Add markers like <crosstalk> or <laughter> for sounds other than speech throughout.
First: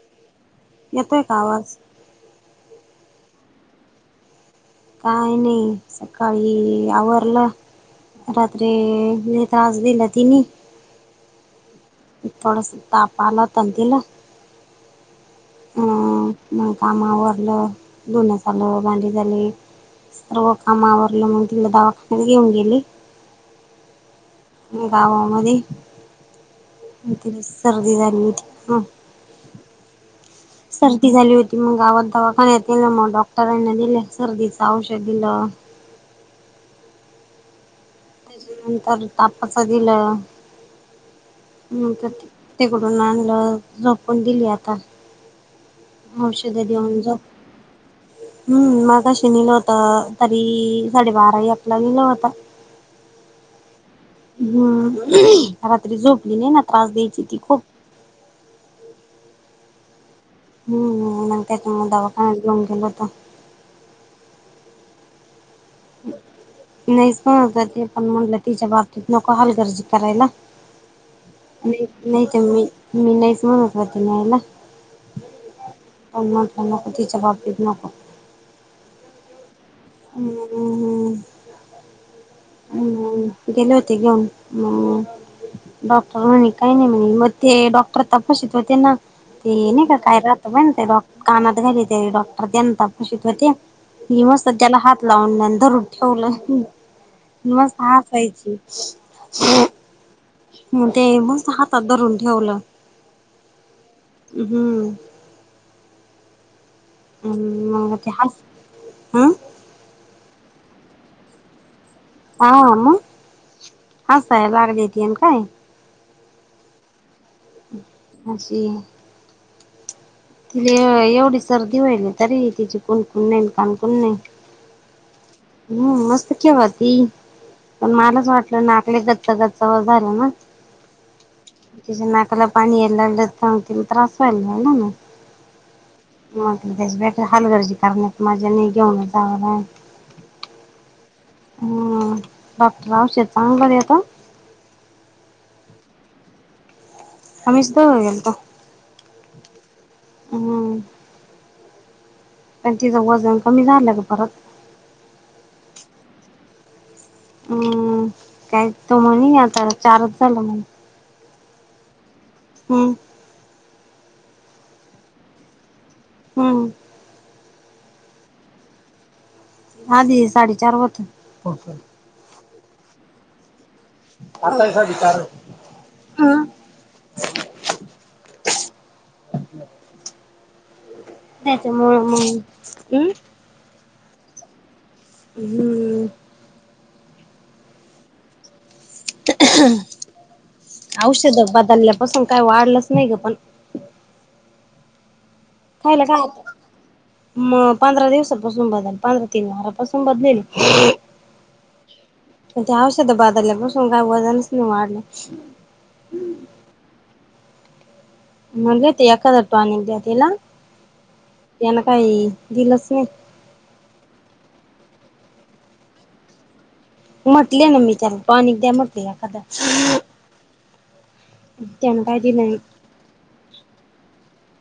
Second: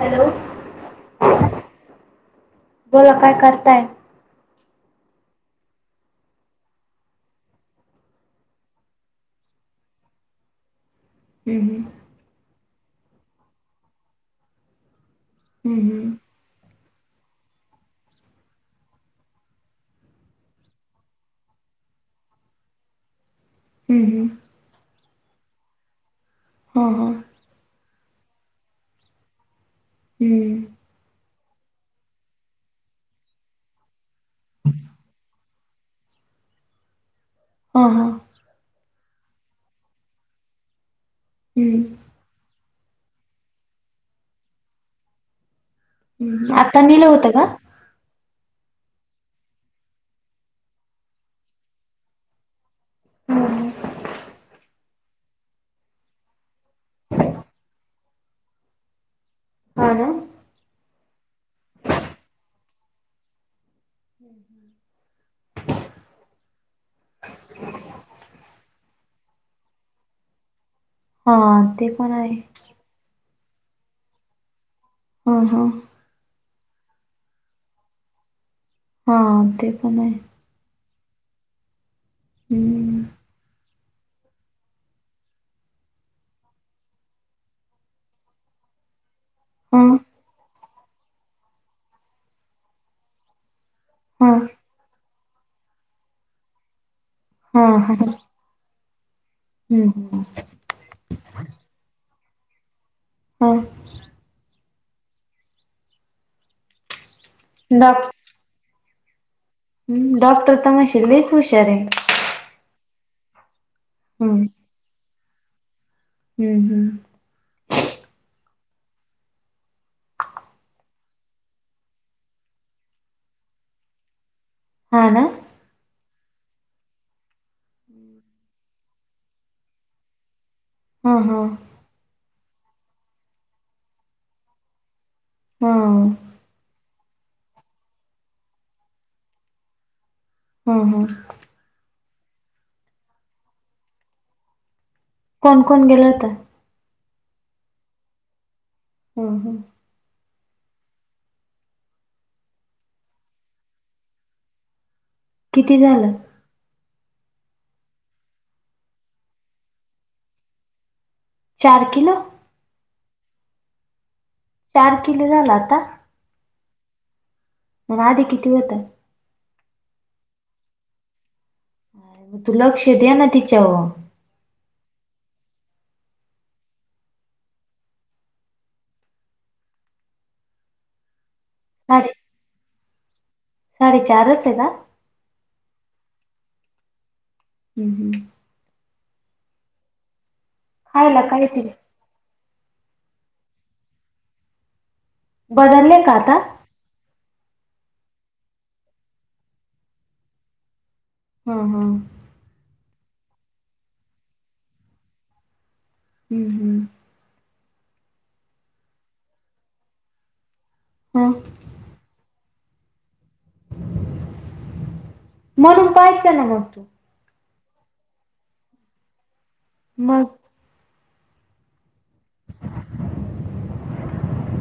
Hello येतोय का आवाज? बोला काय करताय? काय नाही सकाळी आवरवरला राात्री नेत्रज दिलाती न हम थोडस ताप आला त तला हम् हम् मग कामा वरलं दोनस आलं भांडी झाली. रग कामावर ल मु दिलं दवा न घेऊ गेली. हम् हम् गावामध्ये हा हा ति सर्दी झाली होती ह. हम्म सर्दी झाली होती मग गावात दवाखानण्यात येल मग डॉक्टरांना दिले सर्दीच औषध दिलं. हम हम त्याच्या नंतर तापाच दिलं हम्म तर तिकडून आणलं झोपून दिली आता. आता औषधधऊन नेलं जा. होतं का? हम्म मग कशी लिहिलं होत तरी साडेबाराही आपला लिहिलं होत. हम् हम्म रात्री झोपली नाही ना त्रास द्यायची ती खूप हा हम्म नय म दवाख ग गत हम्म हम् <unintelligible> नाहीण ते पण म्हणलं तिच्या बाबतीत नको हल गर्ज करायला. हा नाही ते पण नाही आहे तर मी मी नाहीच म्हणत होती नाहीयला. हा हा नकती जबाब दे नक हा ते पण आहे. हम्म हम्म गेले होते घेऊन मम. डॉक्टर म्हणे काही नाही म्हणे मग ते डॉक्टर तपसित होते ना. ते नाही हा का काय राहतई ते डॉक्र कानात घली ते डॉक्टर त्यांन तपशीत होते. ह हा मस त्याला हात लावूनंतर ठेवलं हा म हा ह हम्म ते मस्त हातात धरून ठेवलं. हा हम्म <unintelligible> हं हम् डॉक्टर तर मशल लई हुशार आहे. हा मग हम्म हसाय लाग देत काय. हम्म हम् अशी तिले एवढी सर्दी व्हाली तरी तिची कुणकुण नाही कानकुण नाही. हा ना. हम्म मस्त खेळवती. पण मलाच वाटलं नाकले गच्च गच्चा व झालं ना हा हा. तिच्या नाकाला पाणी यायला लागलं त त्रास व्हायला लागला नाग. हम. मग त्याची ब हालगर्जी करण्यात मज्या नाही घेऊनच जावं लागल. हम हम. डॉक्टर औषध चांगलं देतो. कोण कोण गेल होता. आम्हीच दोघं गेल तो. हम हम. हम. पण तिचं वजन कमी झालं ग परत. किती झालं. हम्म काय तो म्हणे आता चारच झालं म्हण. चार किलो. हम. चार किलो झाल आता. हमं. मग आधी किती होत. आधी साडेचार होत. तू लक्ष द्या ना तिच्यावर. आतास विचार <unintelligible> त्याच्यामुळे मग हम्. साडे चार च येका. हम्म. हम् हम्. खायला औषध काय ते बदलल्यापासून काय वाढलंच नाही ग पण बदलले खाला का काय आता हा <unintelligible> मग पंधरा दिवसापासून बदल पंधरा तीन वारापासून बदलेल. हा हा. म्हणे औषध बादल्या पासून काय वजनच नाही वाढलं. हम्म हम्. म्हणली होती एखादं टॉनिक द्या तिला. हा त्यान काई दिलच नाही. म्हणून पाहायचं ना मग म्हटले ना मी त्याला टॉनिक द्या म्हटलं एखाद मग. तेन काय दिल नाही.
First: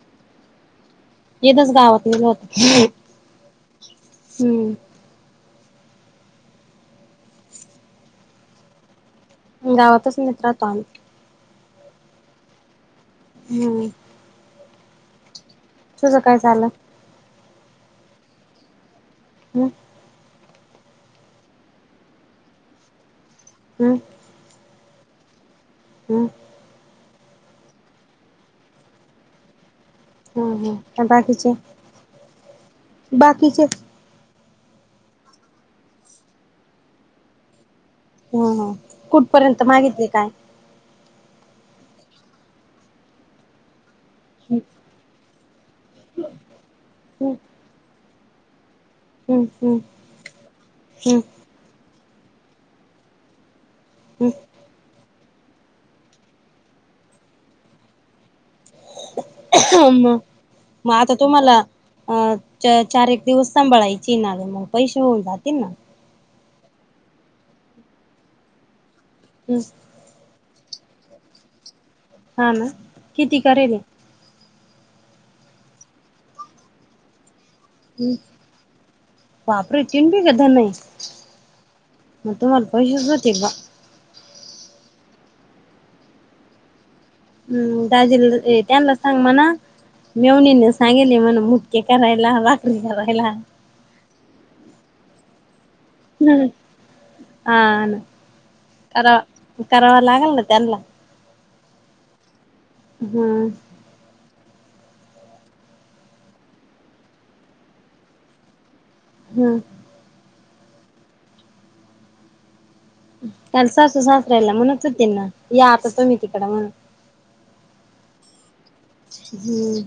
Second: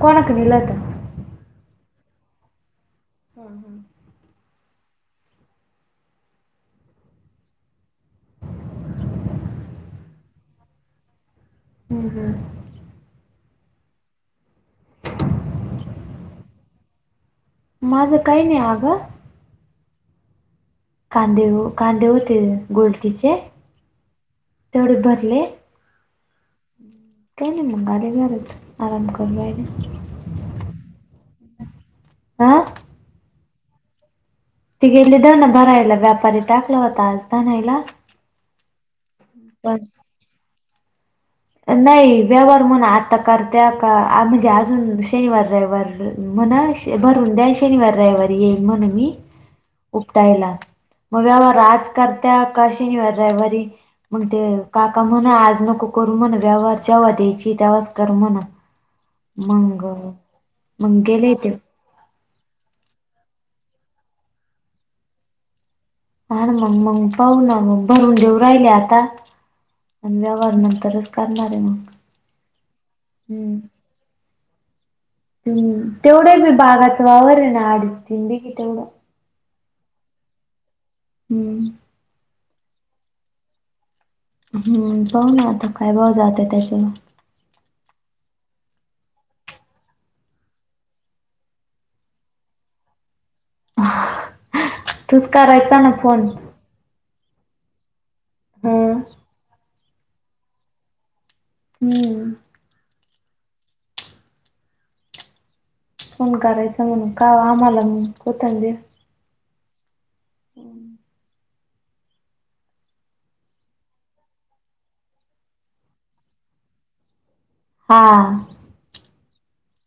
कोणा कड दिलं होतं. येनच गावात नेलं होत. हम हम <inaudible> हम्म <unintelligible> गावातच नाहीत राहतो आम्ही हम्म हं नाय. तुझं काय चालला माझं काही नाही आगं. हम्. कांदे कांदे होते गोलतीचे. हम्म. तेवढ भरले हं काय नाय मंग आले घरी आराम करू राहिले. हा हा अनं बाकीचे आ बाकीचे ते गेले दळण भरायला व्यापारी टाकला होता आजत आणायला. हं हं कुठपर्यंत मागितली काय? नाही व्यवहार म्हणा आता करत्या का म्हणजे हम्म अजून शनिवार रयवार म्हणा भरून दयाय शनिवार रयवार येईन म्हणून मी हम्म हम्म उकटायला मग हम्म आज करत्यात का शनिवार रयावारी मग ते काका म्हणा आज नको करू म्हणा व्यवहार जेव्हा द्यायची तेव्हाच कर म्हणा. मंग म म मग आता गेले ते तुम्हाला अ चा चार एक दिवस सांभाळायची ना मग पैसे होऊन जातील ना का मग मग पाहू ना मंग भरून देऊ राहिले आता. <unintelligible> आणि व्यवहार नंतरच करणार ये मग हा ना किती करिले. तेवढं मी बाराच वावर हे ना आडीच हम्म तीन दे की तेवढं बापरे! तीन दिले तुम्ही हम्म म तुम्हाला पैसेच होतील बा हम्म पाहू ना आता काय भाव जातय त्याच्यावर हम्म दाजीना ये त्यांना सांग म्हणा मेवणीने सांगेले म्हण मुटके करायला भाकरी करायला. तूच करायचा ना फोन ह आ ना हम्म. करा करावा लागल ना त्यांला हम्म. हम्म फोन करायचा म्हणून का आम्हाला कोतंडी हम् हं पण सासू-सासर्‍याला म्हणत होते ना या आता तुम्ही म्हणून हा हम्म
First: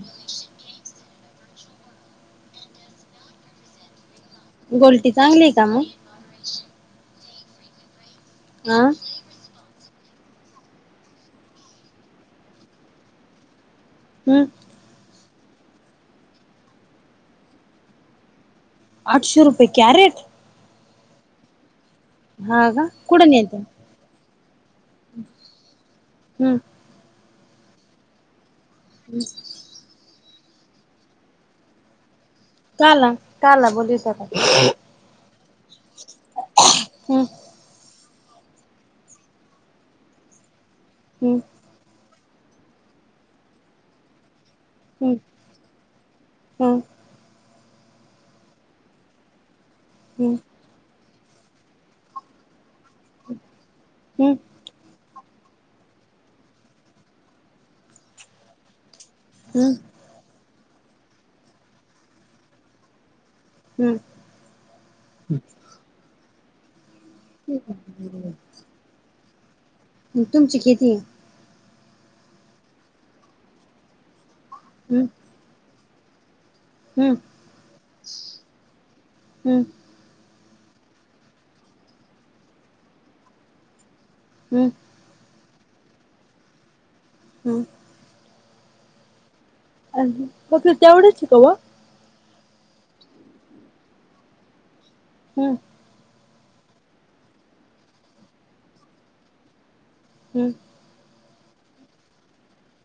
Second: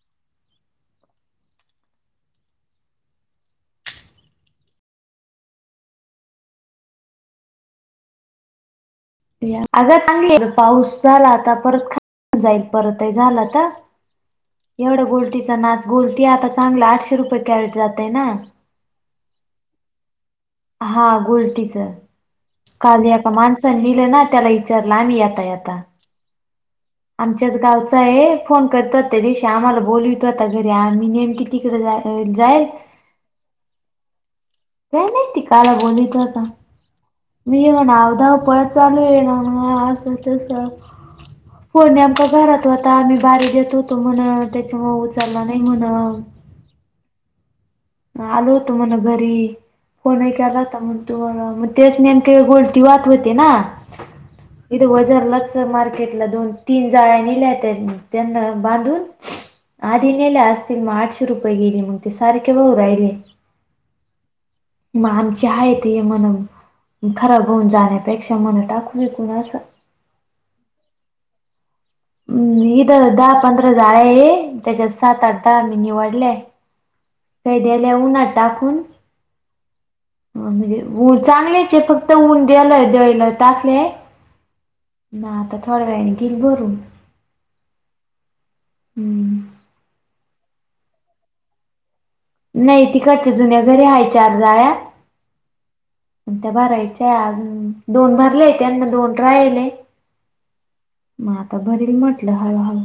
गोलटी चांगली आहे का म आ आग चांगली पाऊस झाला आता परत खा जाईल परतही झाला त हम्म एवढं गोलटीचा नाच गोलटी आता चांगलं आठशे रुपये कॅरेट जात य ना आठशे रुपये कॅरेट. हा गोलटीच हा का काल हया कुठं आता नेत्या माणसानी दिल ना त्याला इचारलं आम्ही येता येता. हम्म.. आमच्याच गावचा ये फोन करतात त्या दिवशी आम्हाला बोलवी होता घरी आ मी नेमकी तिकडं जाएल. काआला काआला बोलवीत होता. काय माहिती काआला बोलवत होता. हम्म मी ये ना अधा पळत चालू आहे ना म असं तस. ह <inaudible> होणी आमका घरात होता आम्ही बारी देत होतो म्हण त्याच्यामु उचलला नाही म्हण. हा आलो होतो मणा घरी फोन केलाता मग तू मग तेच नेम का गोलती वा. ते ना. हम्म हम्म इथे वजारलाच मार्केटला दोन तीन जाळ्या निल्यात त्यांना बांधून. हं <inaudible> अद दिनेल असतती मग आठशे रुपयेईली मग ते सारीखे बघ राहिली. हम्म मग आमचे आहेत हे मण खराब होऊन जाण्यापेक्षा मन टाकू शिकण असं. तुमची खेती. हम् इीथ दहा पंधरा जाड आहे त्याच्यात हम्म सात अर्ताा मी निवडलेय. हम्म. केैद्या ललेवून हाड्टाकून. हम्म म्हणजेऊन चांगल्याचे फक्त ऊन द्याला देयला टाकले. हम्. ना आता थोड्या वेळाने गेल बरून. हम्म. हम्म. अ फक् तेवढंच आहे का. नाही तिकडच्या जुन्या घरी हाय चार जाळ्या.. हम्म. त्या भरायच्याय अजून दोन भरले त्यांना दोन राहिले. हम्म. मग आता भरील म्हटलं हळ हळ.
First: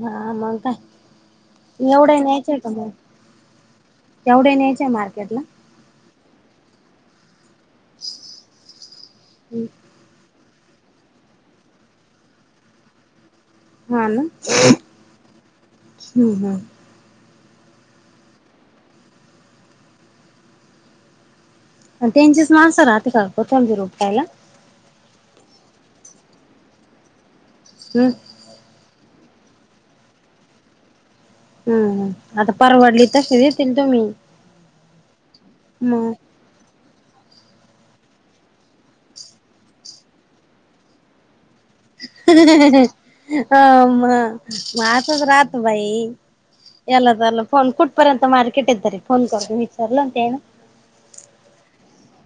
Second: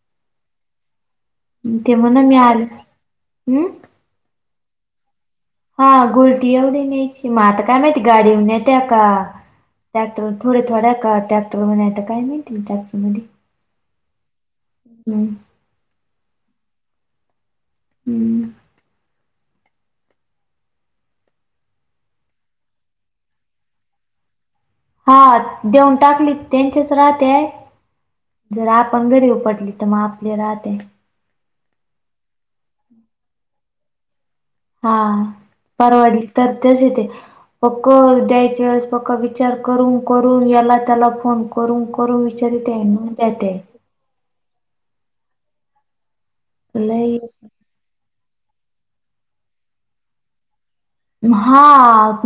हा मग काय ते म्हणा एवढं मी न्यायच आले का मग. हम्म तेवढे न्यायच आहे मार्केट ला. हा गोलटी एवढी न्यायची म आता काय माहिती गाडी नेत्या का. ट्रॅक्टर थोड थोड्या का ट्रॅक्टरणता काय मिळतील ट्रॅक्टर मध्ये. हा ना. हम्. हम् हम. हम्म. त्यांंचीस माणसं राहते का कोत आम रोपकायला हा देऊन टाकली त्यांचेच राहा ते हम जर आपण घरी उ पटली तर मग आपली राहते. हम्मम आता परवडली तशी देतील तुम्ही. हा मग परवडली तर तस ते. पक्क द्यायचे वेळेस पक्का विचार करून करून याला त्याला फोन कर. करून करून विचारित त्यांनी त्या ते. का म माह्यरांत राहतो बाई याला लई त्याला फोन कुठ. तो पर्यंत मार्केट आहे तरी फोन करुन विचारल होते ना. हा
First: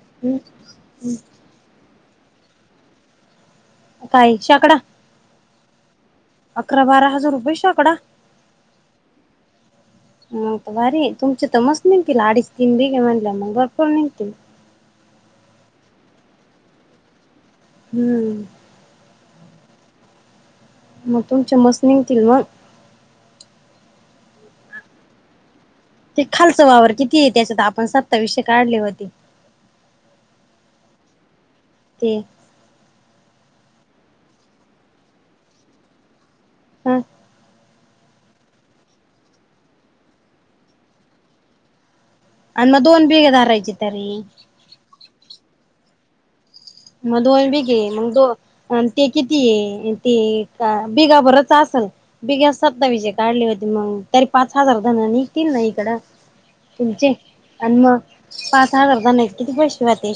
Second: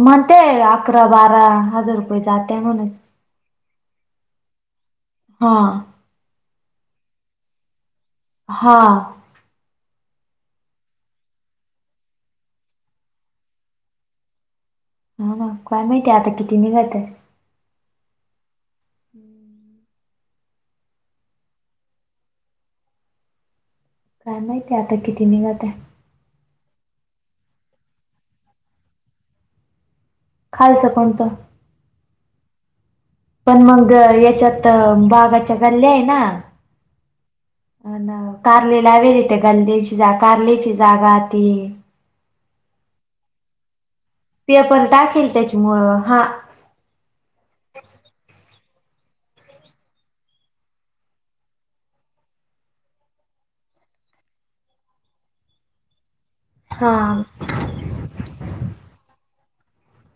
म ते अकरा बारा हजार रुपये जातय म्हनुनच. काही, शेकडा अकरा-बारा हजार रुपये शेकडा. हा. मग भारी तुमचे तर मस्त निघतील अडीच तीन बेगे म्हणल्या मग भरपूर निघतील. हा ना काय माहितीय आता किती निघत आहे. हम्म. मग तुमच्या मस निघतील मग. काय माहिती आता किती निघत आहे. ते खालच वावर किती आहे त्याच्यात आपण सत्ताविषे काढले होते. खालच कोणत ते पण मग याच्यात बाघाच्या गल्ल्या आहे ना. हम. अ कारले लावेलीेत गंदेची जा कारलीची जागा ती. आणि मग दोन बेघे धारायचे तरी. पेपर टाकेल त्याच्यामुळं हा. म दोन बी घे मग दोन. आणि ते किती ते बिघा बरच असेल. बिघ्या सत्तावीसे काढली होती मग तरी पाच हजार धन निघतील ना इकडं. हा तुमची. आता आणि मग पाच हजार तर नाही किती पैसे वाढते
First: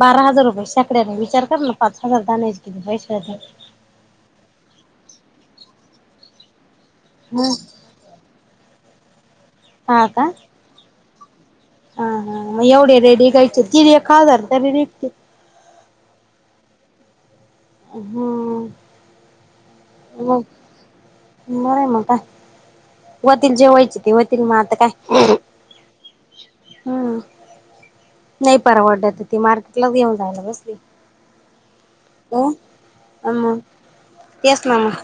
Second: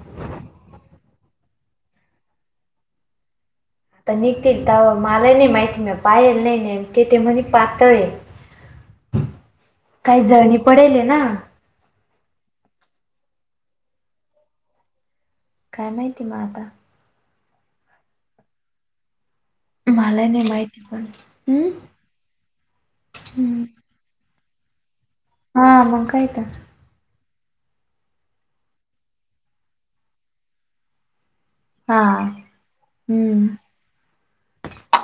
बारा हजार रुपये. शेकड्या ने विचार कर ना पाच हजार जााण्याचे कती पैशे झाले. तर निघतील तर मलाही नाही माहित पाहिल नाही. तेच्या मध्ये ह पातळ हा काही का जळणी पडेल ना. हा एवढे रेडी घायचे तिने एक आजार तरी निघते. काय माहिती मग आता. हो. मला हो नाही माहिती पण हम्म बर म आता होतील हम्म जे व्हायचे ते होतील. तिच म आता काय. हा मं काय तर. हम् नाही परवडत ती मार्केटलाच घेऊन जायला बसली. हा हो आणि हम्म मग तेच ना मग.